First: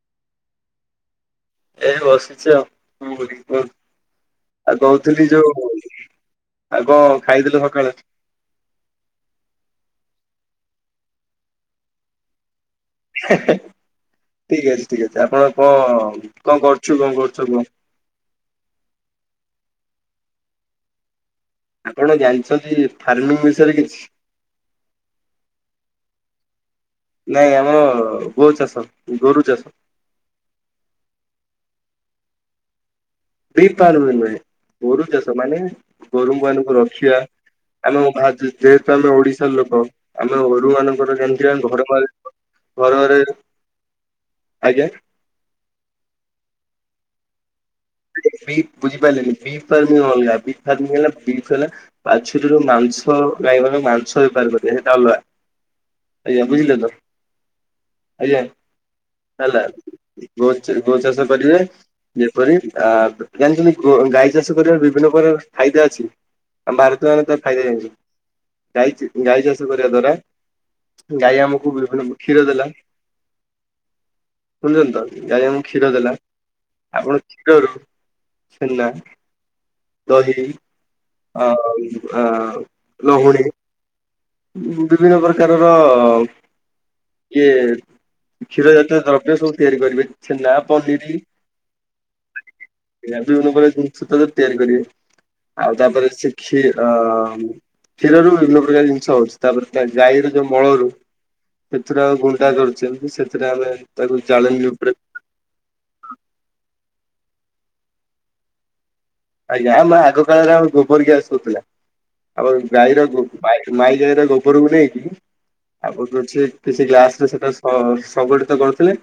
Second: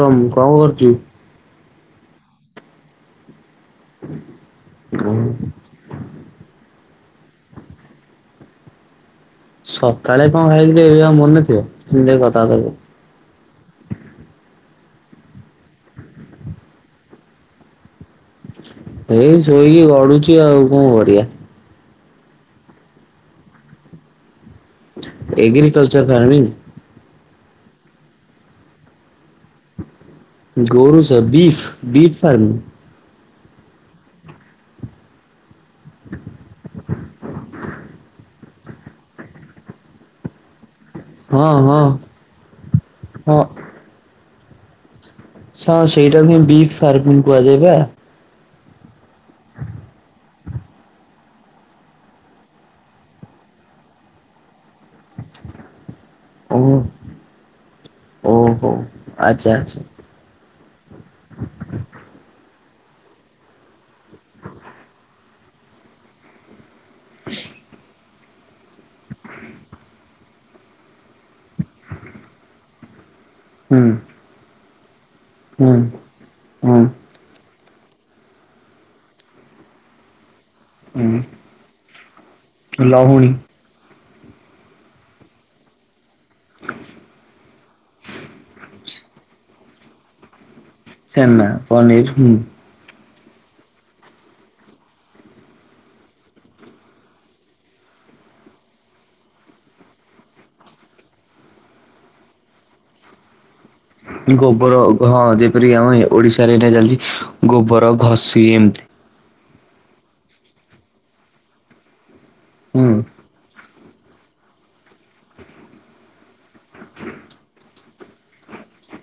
କମ୍ କଁ କରଚୁ। ଏଇ ବସିଚି ଆଉ କଣ କରିବି। ହଁ ଆଉ କହୁଥିଲି ଯୋଉ ଆଉ କଣ ଖାଇଥିଲୁ ସକାଳେ। ସକାଳେ କଣ ଖାଇଥିଲି ଏବେ ଆଉ ମନେ ଥିବ ସେମିତି କଥା ବାର୍ତ୍ତା କରୁଛୁ। ହେଁ ହେଁ ଠିକ୍ ଅଛି ଠିକ୍ ଅଛି। ଆପଣ କଣ କଣ କରୁଚୁ କଣ କରୁଛୁ କଣ। ଏଇ ଶୋଇକି ଗଡୁଛି ଆଉ କଣ କରିବା? ଆପଣ ଜାଣିଛନ୍ତି। ଫାର୍ମିଂ ବିଷୟରେ କିଛି। Agriculture farming. ନାଇଁ ଆମର ଗୋ ଚାଷ ଗୋରୁ ଚାଷ। ଗୋରୁ ସ ବିସ୍ ବି ଫାର୍ମ। ଦୀପଲ [unintelligible] ଗୋରୁ ଚାଷ ମାନେ। ଗୋରୁ [unintelligible] ଖିଆ ଆମେ ଭାଜ୍ ଯେହେତୁ ଆମର ଓଡିଶାର ଲୋକ ଆମେ ଅରୁ ମାନଙ୍କୁ ତୋର୍ [unintelligible] ହଁ ଯେମ୍ତି ଆନ୍ ହଁ ଘର ମାଲ୍ ଘର ଘରେ ହଁ ଆଜ୍ଞା। ହଁ ସେଇଟାକୁ ବି ଫାରମିଙ୍ଗି କୁହାଯାଇବା। ବୀ ବୁଝିପାରିଲିନି ବିଫର୍ମିଂ ଅଲଗା ବିଟ୍ ଫମ ହେଲା ବିଫ୍ ହେଲା ପା ଛୋଟିରୁ ମାଂସ ଗାଈ ଗ ମାଂସ ବେପାର କ ସେଟା ଅଲଗା। ଆଜ୍ଞା ଓହୋ ବୁଝିଲ ତ। ଆଜ୍ଞା ଓହୋ ଆଚ୍ଛା ହେଲା ଆଚ୍ଛା ଗୋ ଗୋଚାଷ କରିବେ। କରି [unintelligible] ଆ ଜାଣିଛନ୍ତିଛନ୍ତି ଗୋ ଗାଈ ଚାଷ କରିବାର ବିଭିନ୍ନ ପ୍ରକାର ଫାଇଦା ଅଛି। ଆମ ଭାରତୀୟ ମାନେ ତାର ଫାଇଦ ଜାଣିଛନ୍ତି। ଗାଈ ଗାଈ ଚାଷ କରିବା ଦ୍ଵାରା ଗାଈ ଆମକୁ ବିଭିନ୍ନ କ୍ଷୀର ଦେଲା। ହୁଁ। ଶୁଣୁଛନ୍ତି ତ। ଗାଈ ଆମକୁ ହୁଁ କ୍ଷୀର ଦେଲା। ହୁଁ ଆପଣ ରୁ ଛେନା ଦହି ହୁଁ ଲହୁଣୀ। ବିଭିନ୍ନ ପ୍ରକାରର ଇଏ କ୍ଷୀର ଜାତୀୟ ଦ୍ରବ୍ୟ ସବୁ ତିଆରି କରିବେ। ଛନା ଛେନ୍ନା ପନିର ହୁଁ। ବିଭିନ୍ନ ଜିନିସ ତିଆରି କରିବେ ଆଉ ତାପରେ ସେ କ୍ଷୀ କ୍ଷୀରରୁ ବିଭିନ୍ନ ପ୍ରକାର ହଉଛି ତାପରେ ଗାଈର ଯୋଉ ମଳରୁ ସେଥିରେ ଆମେ ଗୁଣ୍ଡା କରୁଛେ ସେଥିରେ ଆମେ ତାକୁ ଜାଳେଣୀ ଗୋବର ଉପରେ ହଁ ଯେପରିକି ଆମ ଓଡିଶାରେ ଏଇଟା ଚାଲିଛି। ଗୋବର ଘଷି ଏମତି ଆଜ୍ଞା ଆମେ ଆଗ କାଳରେ ଆମ ଗୋବର ଗ୍ୟାସ ହଉଥିଲା। ଆମ ହୁଁ ଗାାଇର ଗୋ ବାଇ ମାଇ ଜାଗାରେ ଗୋବରକୁ ନେଇକି ଆପର୍ ସେ କିଛି ଗ୍ଲାସ ରେ ସେଟା ସଂଗଠିତ କରୁଥିଲେ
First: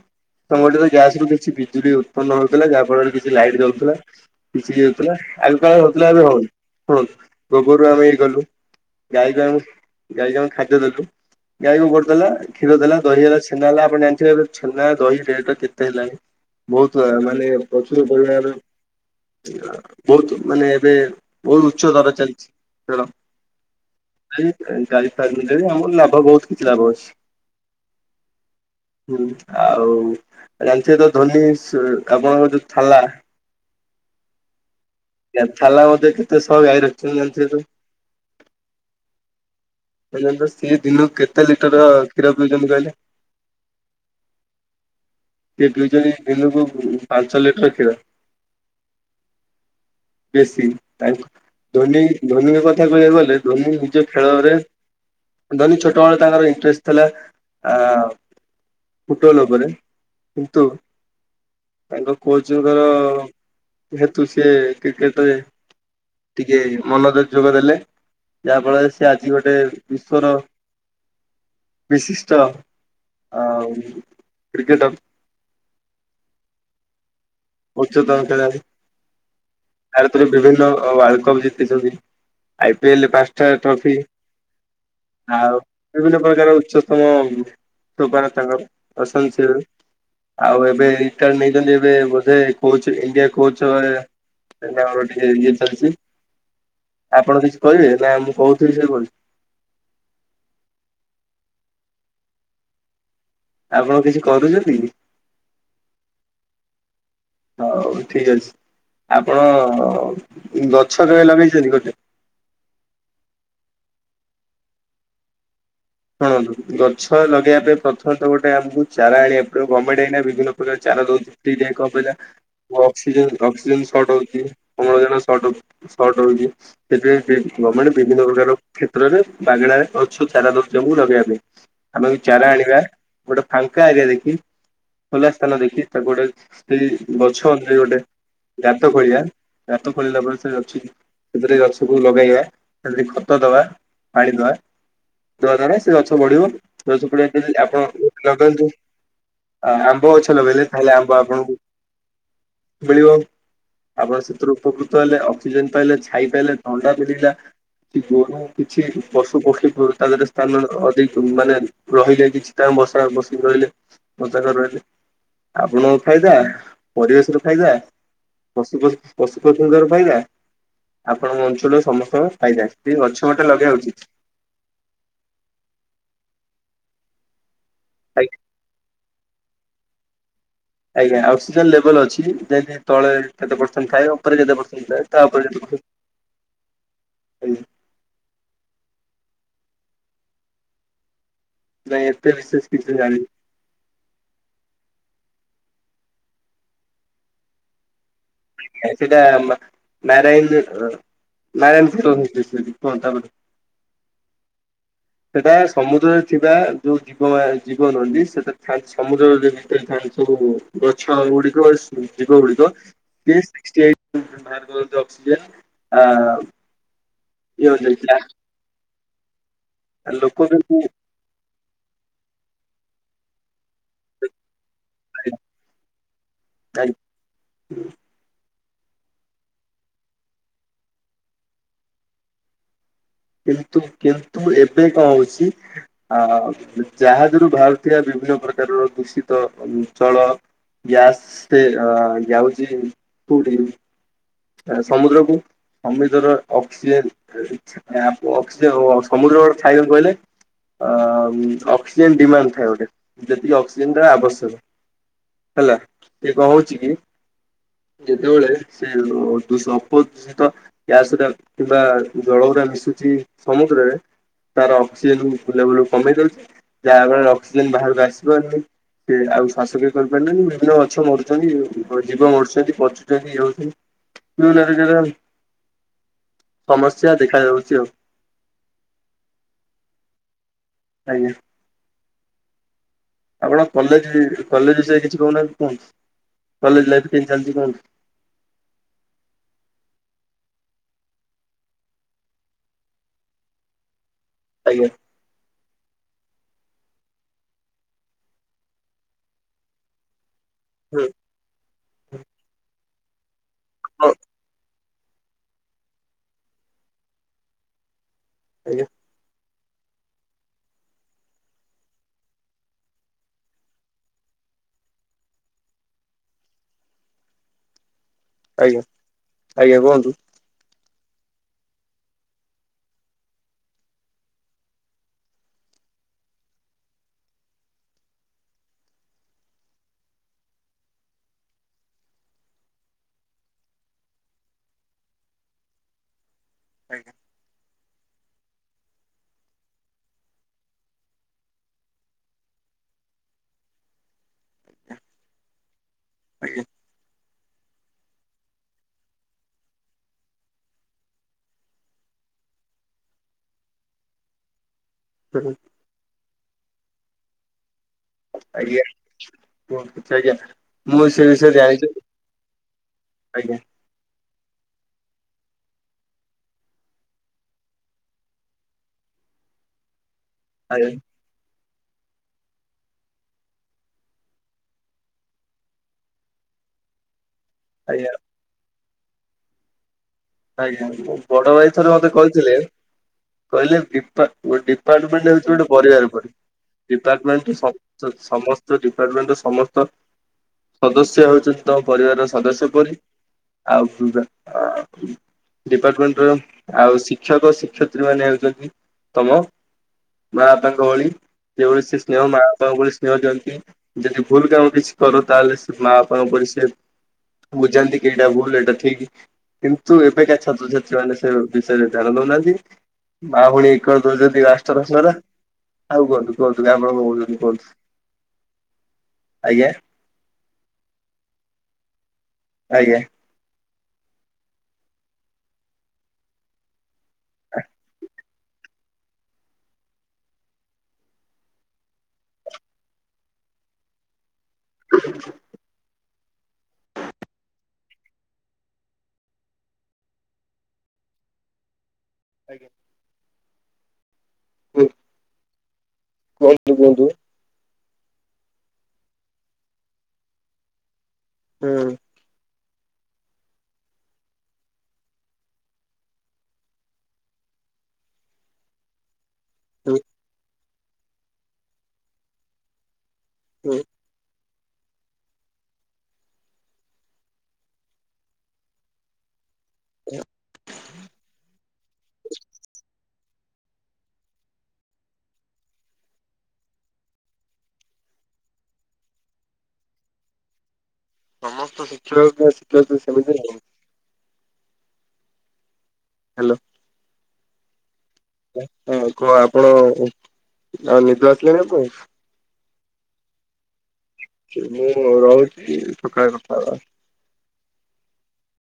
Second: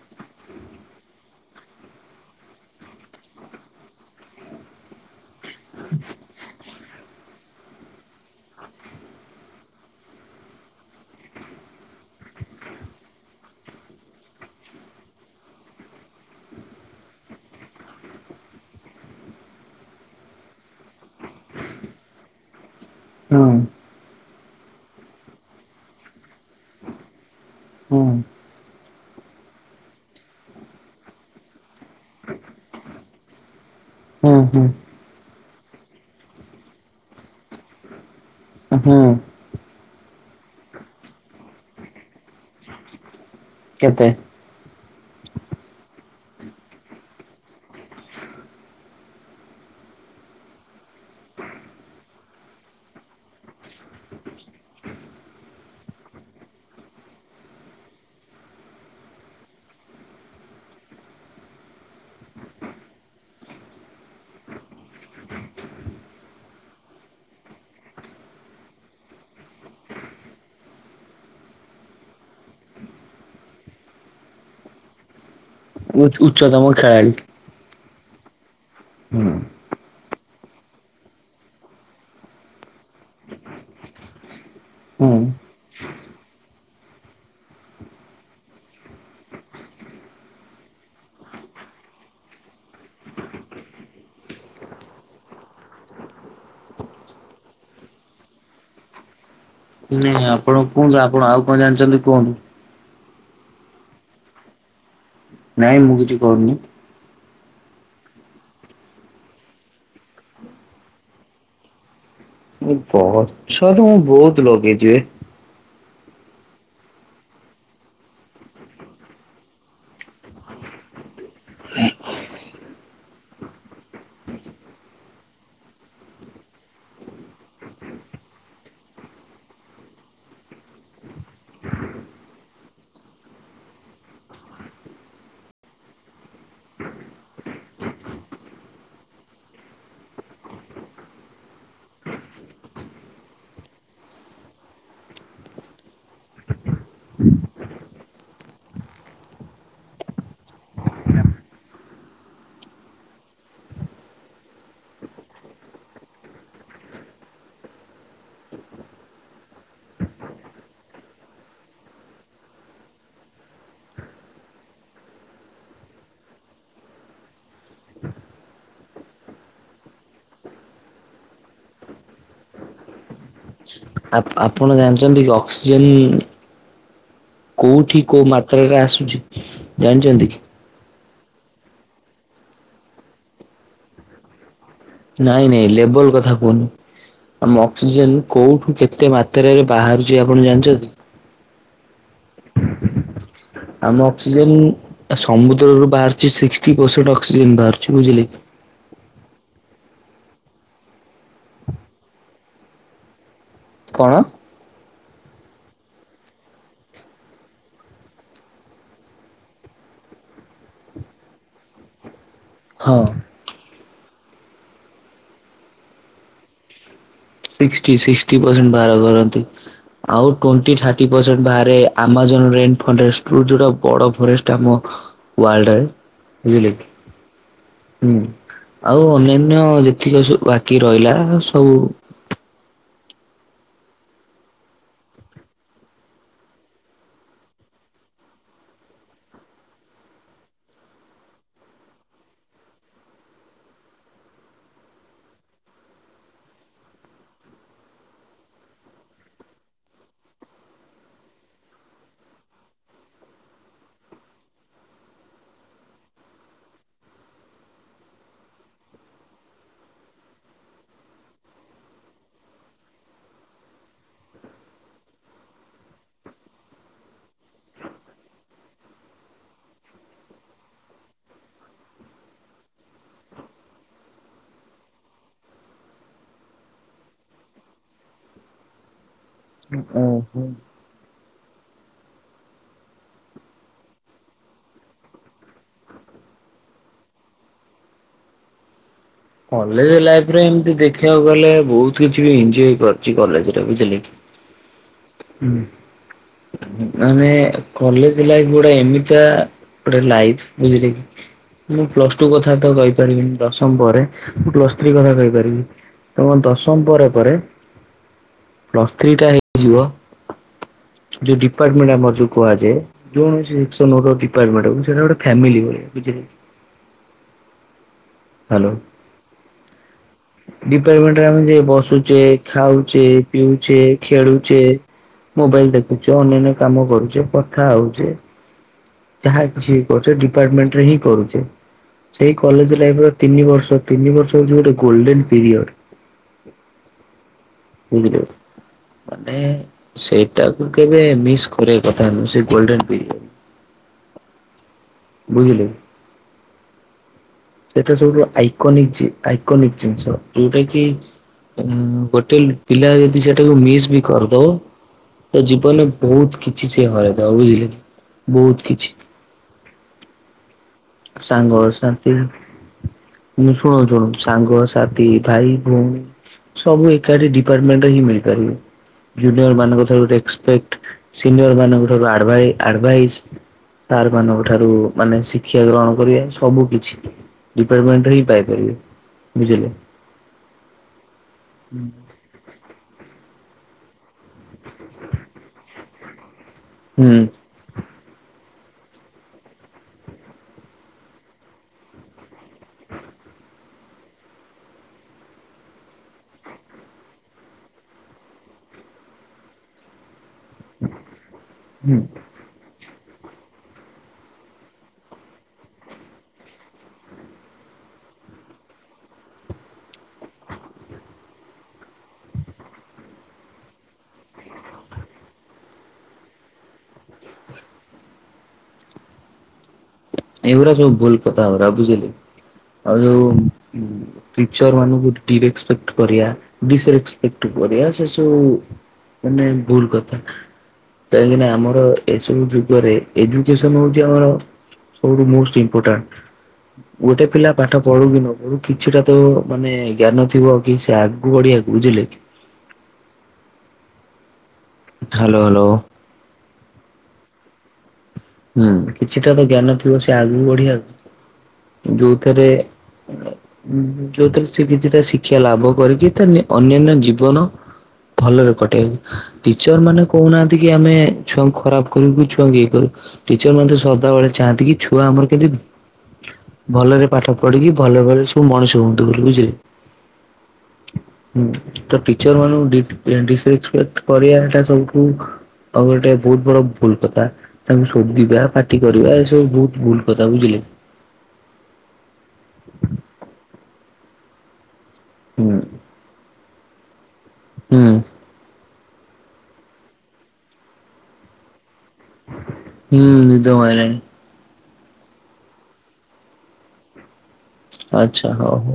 ସଂଗଠିତ ଗ୍୍ୟାସ ରୁ କିଛି ବିଜୁଳି ଉତ୍ପନ୍ନ ହଉଥିଲା। ଯାହା ଫଳରେ କିଛି ଲାଇଟ ଯାଉଥିଲା। କିଛି ଥିଲା ଆଗ କାଳରେ ହଉଥିଲା ଏବେ ହଉନୀ ଗୋବରରୁ ଆମେ ଇ କଲୁ ଗାଈକୁ ଆମେ ଗାଈକୁ ଆମେ ଖାଦ୍ୟ ଦେଲୁ ଗାଈକୁ ଗୋବର ଦେଲା କ୍ଷୀର ଦେଲା ଦହି ହେଲା ଛେନା ହେଲା ଆପଣ ଜାଣିଥିବେ ଏ ଛେନା ଦହି ରେଟ କେତେ ହେଲାଣି? ବହୁତ ମାନେ ପ୍ରଚୁର ପରିମାଣରେ ବହୁତ ମାନେ ଏବେ ବହୁତ ଉଚ୍ଚ ଦର ଚାଲିଛି ଖେଳ ହୁଁ ଗାଇ ଫାର୍ମ ଆମର ଲାଭ ବହୁତ କିଛି ଲାଭ ଅଛି। ହୁଁ ହୁଁ ଆଉ ଜାଣିଥେ ତ ଧନୀ ଆପଣଙ୍କ ଯୋଉ ଥାଲା। ହୁଁ ହୁଁ ଥାଲା କେତେ ସହ ଗାାଇଈ ରଖଛନ୍ତି ଯେ ତ? ହୁଁ ସେ ଦିନକୁ କେତେ ଲିଟର କ୍ଷୀର ପିଉଛନ୍ତି କହିଲେ? କେତେ? ଦିନୁକୁ ପାଞ୍ଚ ଲିଟର ଖିର ବେଶୀ ଧ ଧୋନିଙ୍କ କଥା କହିବାକୁ ଗଲେ ଧୋନି ନିଜ ଖେଳରେ ଧନୀ ଛୋଟ ବଳ ତାଙ୍କର ଇଣ୍ଟରେଷ୍ଟ ଥିଲା ଆ ଫୁଟବଲ ଉପରେ କିନ୍ତୁ ତାଙ୍କ କୋଚଙ୍କର ଯେହେତୁ ସେ କ୍ରିକେଟରେ ଟିକେ ମନ ରେ ଯୋଗ ଦେଲେ ଯାହା ଫଳରେ ସେ ଆଜି ଗୋଟେ ଗୋଟେ ବିଶ୍ଵର ବିଶିଷ୍ଟ କ୍ରିକେଟର ଉଚ୍ଚ ଉଚ୍ଚତମ ଖେଳାଳି। ଉଚ୍ଚତମ ଖେଳାଳି ହୁଁ ଭାରତରେ ବିଭିନ୍ନ ୱାର୍ଲଡ କପ୍ ଜିତିଛନ୍ତି। ଆଇ ପିଏଲ ପାଞ୍ଚଟା ଟ୍ରଫି ହୁଁ ଆଉ ବିଭିନ୍ନ ପ୍ରକାର ଉଚ୍ଚତମପାର ତାଙ୍କଶ ଆଉ ଏବେ ରିଟ ନେଇଛନ୍ତି। ଏ ସେ କୋଚ ଇଣ୍ଡିଆ କୋଚ ସେୋର ଟିକେ ଇଏ ଚାଲିଛି ଆପଣ କିଛି କହିବେ ନା ମୁଁ କହୁଥିଲି ସେ କ ଆପଣ କୁହନ୍ତୁ ଆପଣ ଆଉ କଣ ଜାଣିଛନ୍ତି କୁହନ୍ତୁ। ଆପଣ କିଛି କରୁଛନ୍ତି। ନାଇଁ ମୁଁ କିଛି କରୁନି। ହଉ ଠିକ ଅଛି ଆପଣ ଗଛ କେବେ ଲଗେଇଛନ୍ତି ଗୋଟେ ବହୁତ ସଆ ତ ମୁଁ ବହୁତ ଲଗେଇଯିବ। ସୁ ଣନ୍ତୁ ଗଛ ଲଗେଇବା ପାଇଁ ପ୍ରଥମେତ ଗୋଟେ ଆମକୁ ଚାରା ଆଣିବାକୁ ପଡ଼ିବ ଗମେଣ୍ଟ ଏଇନା ବିଭିନ୍ନ ପ୍ରକାର ଚାରା ଦଉଛି ଫ୍ରିରେକନ୍ କହିଲା ଅକ୍ସିଜେନ ଅକ୍ସିଜେନ ସର୍ଟ ହଉଛି ଅମ୍ଳଜାନ ସଟ ସର୍ଟ ହଉଛି ସେଥିପାଇଁ ଗଭର୍ଣ୍ଣମେଣ୍ଟ ବିଭିନ୍ନ ପ୍ରକାର କ୍ଷେତ୍ରରେ ବାାଗଣାରେ ଗଛ ଚାରା ଦଉ। ସୁ ଲଗେଇବା ପାଇଁ ଆମେକୁ ଚାରା ଆଣିବା ଗୋଟେ ଫାଙ୍କା ଏରିଆ ଦେଖି ଖୋଲା ସ୍ଥାନ ଦେଖି ତାକୁ ଗୋଟେ ସେ ଗଛ ଅନୁଯାୟୀ ଗୋଟେ ଗାତ ଖୋଳିବା ଗାତ ଖୋଳିଲା ପରେ ସେ ଗଛ ସେଥିରେ ଗଛକୁ ଲଗେଇବାଥିରେ ଖତ ଦବା ପାଣି ଦବା। ତ୍ଵ ଦ୍ଵାରା ସେ ଗଛ ବଢିବ, ଗଛ ପଡିବା ପାଇଁ ଯେ ଆପଣ ଲଗାନ୍ତୁ, ଆ ଆମ୍ବ ଗଛ ଲଗେଇଲେ ତାହେଲେ ଆମ୍ବ ଆପଣଙ୍କୁ ମିଳିବ। ଆପଣ ସେଥିରୁ ଉପକୃତ ହେଲେ ଅକ୍ସିଜେନ ପାଇଲେ, ଛାଇ ପାଇଲେ ଥଣ୍ଡା ମିଳିଲା। କି ଗୋରୁ କିଛି ପଶୁ ପକ୍ଷୀ ଙ୍କ ତା ଦେରେ ସ୍ଥାନ ଅଧିକ ମାନେ ରହିଲେ କିଛି ତା ବସା ବସିକି ରହିଲେ ବସା କର ରହିଲେ ଆପଣଙ୍କ ଫାଇଦା, ପରିବେଶର ଫାଇଦା, ପଶୁପକ୍ଷୀ ପଶୁପକ୍ଷୀଙ୍କର ଫାଇଦା, ଆପଣଙ୍କ ଅଞ୍ଚଳ ସମସ୍ତଙ୍କ ଫାଇଦା, ସେ ଗଛ ଗୋଟେ ଲଗାଇବା ଉ ଆପ ଆପଣ ଜାଣଚନ୍ତି କ କ୍ସିଜେନ କୋଉଠି କୋଉ ମାତ୍ରାରେ ଆସୁଚି। ଜାଣଚନ୍ତି କି? ଆଜ୍ଞା ଅକ୍ସିଜେନ ଲେବଲ ଅଛି, ଯେନ୍ତି ତଳେ କେତେ ପରସେଣ୍ଟ ଥାଏ ଉପରେ ଯେତେ ନାଇଁ ନାଇଁ ଲେବଲ କଥା କୋହୁନି, ଥାଏ। ଆମ ଅକ୍ସିଜେନ କୋଉଠୁ କେତ କେତେ ମାତରାରେ ବାହାରୁଛି ଆପଣ ଜାଣଚନ୍ତି? ନାଇଁ ଏତେ ବିଶେଷ କିଛି ଜାଣ ଆମ ଅକ୍ସିଜେନ ସମୁଦ୍ରରୁ ବାହାରୁଛିି ସିଷ୍ଟି ପରସେଣ୍ଟ ଅକ୍ସିଜେନ ବାହାରୁଛି ବୁଝିଲେ। କି? ସେଇଟା ନାରାୟନ ନାରାୟଣ ତ ତାପ [unintelligible] କଣ? ସେଟା ସମୁଦ୍ରରେ ଥିବା ଯୋଉ ଜୀବ ଆ ଜୀବ ରହନ୍ତି ସେଟା ଥାଏ ସମୁଦ୍ରରେ ଭିତରେ ଥାନ୍ତି ସବୁ ଗଛ ଗୁଡିକ ଜୀବ ଗୁଡିକ ହଁ ଦି ସିଷ୍ଟି ଏଇଟ ଭାର କରନ୍ତି ଅକ୍ସିଜେନ ଆ ଇଏ ଶିଷ୍ଟି ହୋଇଯାଇଥିଲା ଶିଖଷ୍ଟି ପରସେଣ୍ଟ ବାହାର କରନ୍ତି, ଆଉ ଲୋକ ଟୋଣ୍ଟି କିନ୍ତୁ ଥାର୍ଟି ପରସେଣ୍ଟ ବାହାରେ ଆମାଜନ ରେନ ଫରେଷ୍ଟ ରୁ ଯୋଉଟା ବଡ ଫରେଷ୍ଟ ଆମ ୱାଲଡ଼ ରେ ବୁଝିଲେ କି ହୁଁ। ଆଉ ଅନ୍ୟାନ୍ୟ ଯେତିକ ସବୁ ବାକି ରହିଲା ସବୁ। କିନ୍ତୁ କିନ୍ତୁ ଏବେ କଣ ହଉଛି ଆଁ ଜାହାଜରୁ ବାହାରୁଥିବା ବିଭିନ୍ନ ପ୍ରକାରର ଦୂଷିତ ଜଳ ଗ୍ୟାସ ସେ ଯାଉଛି କୋଉଠିକୁ? ସମୁଦ୍ରକୁ ସମୁଦ୍ରର ଅକ୍ସିଜେନ୍। [unintelligible] ଆପ ସମୁଦ୍ର ଗୋଟେ [unintelligible] କହିଲେ ଅ ଅକ୍ସିଜେନ ଡିମାଣ୍ଡ ଥାଏ ଗୋଟେ ଯେତିକି ଅକ୍ସିଜେନ ଆବଶ୍ୟକ। ହେଲା ସେ କଣ ହଉଛି କି ଯେତେବେଳେ ସେ ଅପଦୂଷିତ ଗ୍ୟାସ କିମ୍ବା ଜଳଉରା ଆସୁଛି ସମୁଦ୍ରରେ ତାର ଅକ୍ସିଜେନ ଲେବୁଲ୍ କମ ହେଇଯାଉଛି ଯାହା ଫଳରେ ଅକ୍ସିଜେନ ବାହାରକୁ ଆସି ପାରୁନି ସେ ଆଉ ଶ୍ୱାସକ୍ରିୟା କରିପାରୁନି ବିଭିନ୍ନ ଗଛ ମରୁଛନ୍ତି ଜୀବ ମରୁଛନ୍ତି ପଚୁଛନ୍ତି ଇଏ ହଉଛନ୍ତି ବିଭିନ୍ନ ପ୍ରକାର ସମସ୍ୟା ଦେଖାଯାଉଛି। ଛି ଆଉ। ଓହୋ। ଆଜ୍ଞା। ଆପଣ କଲେଜ କଲେଜ ବିଷୟରେ କିଛି କହୁନାହାନ୍ତି କୁହନ୍ତୁ। କଲେଜ ଲାଇଫ କେମତି ଚାଲିଛି କୁହନ୍ତୁ। କଲେଜ ଲାଇଫରେ ଏମିତି ଦେଖିବାକୁ ଗଲେ ବହୁତ କିଛି ଏଞ୍ଜଅ କରିଛି କଲେଜରେ ବୁଝିଲେକି। ଆଜ୍ଞା ହୁଁ। ମାନେ କଲେଜ ଲାଇଫ୍ ଗୁଡା ଏମିତିଆ ଗୋଟେ ଲାଇଫ। ବୁଝିଲେ କି ହୁଁ ମୁଁ ପ୍ଲସ ଟୁ କଥା ତ କହି ପଢ଼ିବିନି ଦଶମ। [unintelligible] ହଁ ଥ୍ରୀ କଥା କହିପାରିବି। ତମ ଦଶମ ପରେ ପରେ। ଆଜ୍ଞା ପ୍ଲସ୍ ଥ୍ରୀ ଟା ହେଇ। ଯିବ ଯୋଉ ଡିପାର୍ଟମେଣ୍ଟ ଆମର ଯୋଉ କୁହାଯାଏ [unintelligible] ଡିପାର୍ଟମେଣ୍ଟ ସେଟା ଗୋଟେ ଫ୍ୟାମିଲି। ହ୍ୟାଲୋ ଆଜ୍ଞା ଆଜ୍ଞା କୁହନ୍ତୁ। ପେମେଣ୍ଟ [unintelligible] ବସୁଛେ ଖାଉଛେ ପିଉଛେ ଖେଳୁଛେ ମୋବାଇଲ ଦେଖୁଛ ଅନ୍ୟାନ୍ୟ କାମ କରୁଛେ କଥା ହଉଛେ। ଯାହା କିଛି କରଛ ଡିପାର୍ଟମେଣ୍ଟରେ ହିଁ କରୁଛେ ସେଇ କଲେଜ ଲାଇଫ ର ତିନି ବର୍ଷ ତିନି ବର୍ଷ ହଉଛି ଗୋଟେ ଗୋଲଡେନ ପିରିୟଡ। ଆଞା। ମାନେ ସେଇଟାକୁ କେବେ ମିସ୍ କରିବା କଥା ନୁହଁ ସେଇ ଗୋଲ୍ଡେନ ପିରିୟଡ଼। ବୁଝିଲେକି। ଆଜ୍ଞା। ସେଇଟା ସବୁଠୁ ଆଇକୋନିକ ଆଇକୋନିକ ଜିନିଷ ଯୋଉଟା କି ଗୋଟେ ପିଲା ଯଦି ସେଟାକୁ ମିସ୍ ବି କରିଦବ ତା ହୁଁ, ଜୀବନରେ ବହୁତ କି ଛି ହରେଇ ଦବ ବୁଝିଲେ। ବହୁତ ଆଜ୍ଞା କୁଅ ଆଜ୍ଞା। ମୁଁ ସେ ବିଷୟରେ ସାଙ୍ଗ ଜାଣିଛି ଶାନ୍ତି ମୁଁ ଆଜ୍ଞା ଶୁଣୁ ଶୁଣୁ ସାଙ୍ଗ ସାଥି ଭାଇ ଭଉଣୀ ସବୁ ଏକାଠି ଡିପାର୍ଟମେଣ୍ଟରେ ହିଁ ମିଳିପାରିବ ଜୁନିୟର ମାନଙ୍କ ଡେସ ପେଟ ଆଜ୍ଞା ସିୟର ମାନଙ୍କ ଠୁ ଆଡାଇ ତ ମାନଙ୍କଠାରୁ ମାନେ ଶି ଶିକ୍ଷା ଗ୍ରହଣ କରିବା ସବୁ କିଛି ଆଜ୍ଞା ଡିପାର୍ଟମେଣ୍ଟ ରେ ହିଁ ପାଇପାରିବେ। ବୁଝିଲେ। ଆଜ୍ଞା ବଡ ଭାଇ ଥରେ ମତେ କହିଥିଲେ କହିଲେ ଡି ଡିପାର୍ଟମେଣ୍ଟ ହଉଛି ଗୋଟେ ପରିବାର ପରି। ହୁଁ। ଡିପାର୍ଟମେଣ୍ଟ ସବ ସମସ୍ତେ ଡିପାର୍ଟମେଣ୍ଟ ର ସମସ୍ତ ସଦସ୍ୟ ହଉଛନ୍ତି ତମ ପରିବାରର ସଦସ୍ୟ ପରି ଆଉ ଡିପାର୍ଟମେଣ୍ଟ ର ଆଉ ଶିକ୍ଷକ ଶିକ୍ଷୟତ୍ରୀ ମାନେ ହେଉଛନ୍ତି ତମ ମା ବାପାଙ୍କ ଭଳି ସେଭଳି ସେ ସ୍ନେହ ମା ବାପାଙ୍କ ଭଳି ଉଛନ୍ତି ଯଦି ଭୁଲ କାମ କିଛି କର ତାହେଲେ ସେ ମା ବାପା ଉପରେ ସେ ବୁଝାନ୍ତି କି ଏଇଟା ଭୁଲ ଏଇଟା ଠିକ କିନ୍ତୁ ଏବେକାା ଛାତ୍ରଛାତ୍ରୀ ମାନେ ସେ ବିଷୟରେ ଧ୍ୟାନ ଦଉନାହାନ୍ତି ମା ଭଉଣୀ ଏକଳ ଦଉଛନ୍ତି ଆଷ୍ଟରଶନାର ଆଉ କୁହନ୍ତୁ କୁହନ୍ତୁ କପଣ କହୁଛନ୍ତି କୁହନ୍ତୁ ଆଜ୍ଞା। ଏଇଗୁଡା ସବୁ ଭୁଲ କଥା ହରା ବୁଝିଲେ। ଆଜ୍ଞା ଆଉ ଯୋଉ ଟିଚର ମାନଙ୍କୁ ଡିପେକ୍ଟ କରିବା ଡ଼ିସେଲ୍ଫି ଏଟୁ ପରିହାସ ସୁ ମାନେ ଭୁଲ କଥା କାହିଁକିନା ଆମର ଏସବୁ ଯୁଗରେ ଏଜୁକସନ ହଉଛି ଆମର ସଉଠୁ ମୋଷ୍ଟ ଇମ୍ପୋଟାଣ୍ଟ। ଗୋଟେ ପିଲା ପାଠ ପଢୁ କି ନ ପଢୁ କିଛିଟା ତ ମାନେ ଜ୍ଞାନ ଥିବ କି ସେ ଆଗୁ ବଢିବାକୁ ବୁଝିଲେ। ଆଜ୍ଞା। Hello hello. [inaudible] କୁହନ୍ତୁ କୁହନ୍ତୁ। ହୁଁ କିଛିଟା ତ ଜ୍ଞାନ ଥିବ ସେ ଆଗ ବି ବଢିବାକୁ। ହୁଁ ଯୋଉଥିରେ ଯୋଉଥିରେ ସେ କିଛିଟା ଶିକ୍ଷା ଲାଭ କରିକି ତା ଅନ୍ୟାନ୍ୟ ଜୀବନ ଭଲରେ କଟେଇବାକୁ। ଟିଚର ମାନେ କହୁନାହାନ୍ତି ସେତିକି ଆମେ ଛୁଆଙ୍କୁ ଖରାପ କରୁ କି ଛୁଆଙ୍କୁ ଇଏ କରୁ ଟିଚର ମେ ହୁଁ। ସଦାବେଳେ ଚାହାନ୍ତି କି ଛୁଆ ଆମର କେତି ଭଲରେ ପାଠ ପଢିକି ଭଲ ଭରେ ସବୁ ମଣିଷ ହୁଅନ୍ତୁ ବୋଲି ବୁଝିଲେ ହୁଁ ତ ଟଟିଚର ମାନୁଙ୍କୁ ଡି ଡିସରେପେକ୍ଟ କରିବାଟା ସବୁଠୁ ଆଉ ଗୋଟେ ବହୁତ ବଡ ଭୁଲ କଥା ତାଙ୍କର ସଧିବା ପାଟି କରିବା ଏସବୁ ବହୁତ ଭୁଲ କଥା ବୁଝିଲେ ସମସ୍ତ ଶିକ୍ଷକ ଶିକ୍ଷକ ସେମିତି ହ ହୁଁ। ହାଲୋ ହୁଁ। ହଁ କୁହ ଆପଣ ଆଉ ନିଦୁ ଆସିଲେଣି ଆ କଣ? ହୁଁ ନିିଦ ମଡିଲାଣି ସେ ମୁଁ ରହୁଛି ସକାଳ କକା ଆଚ୍ଛା ହଉ ହଉ।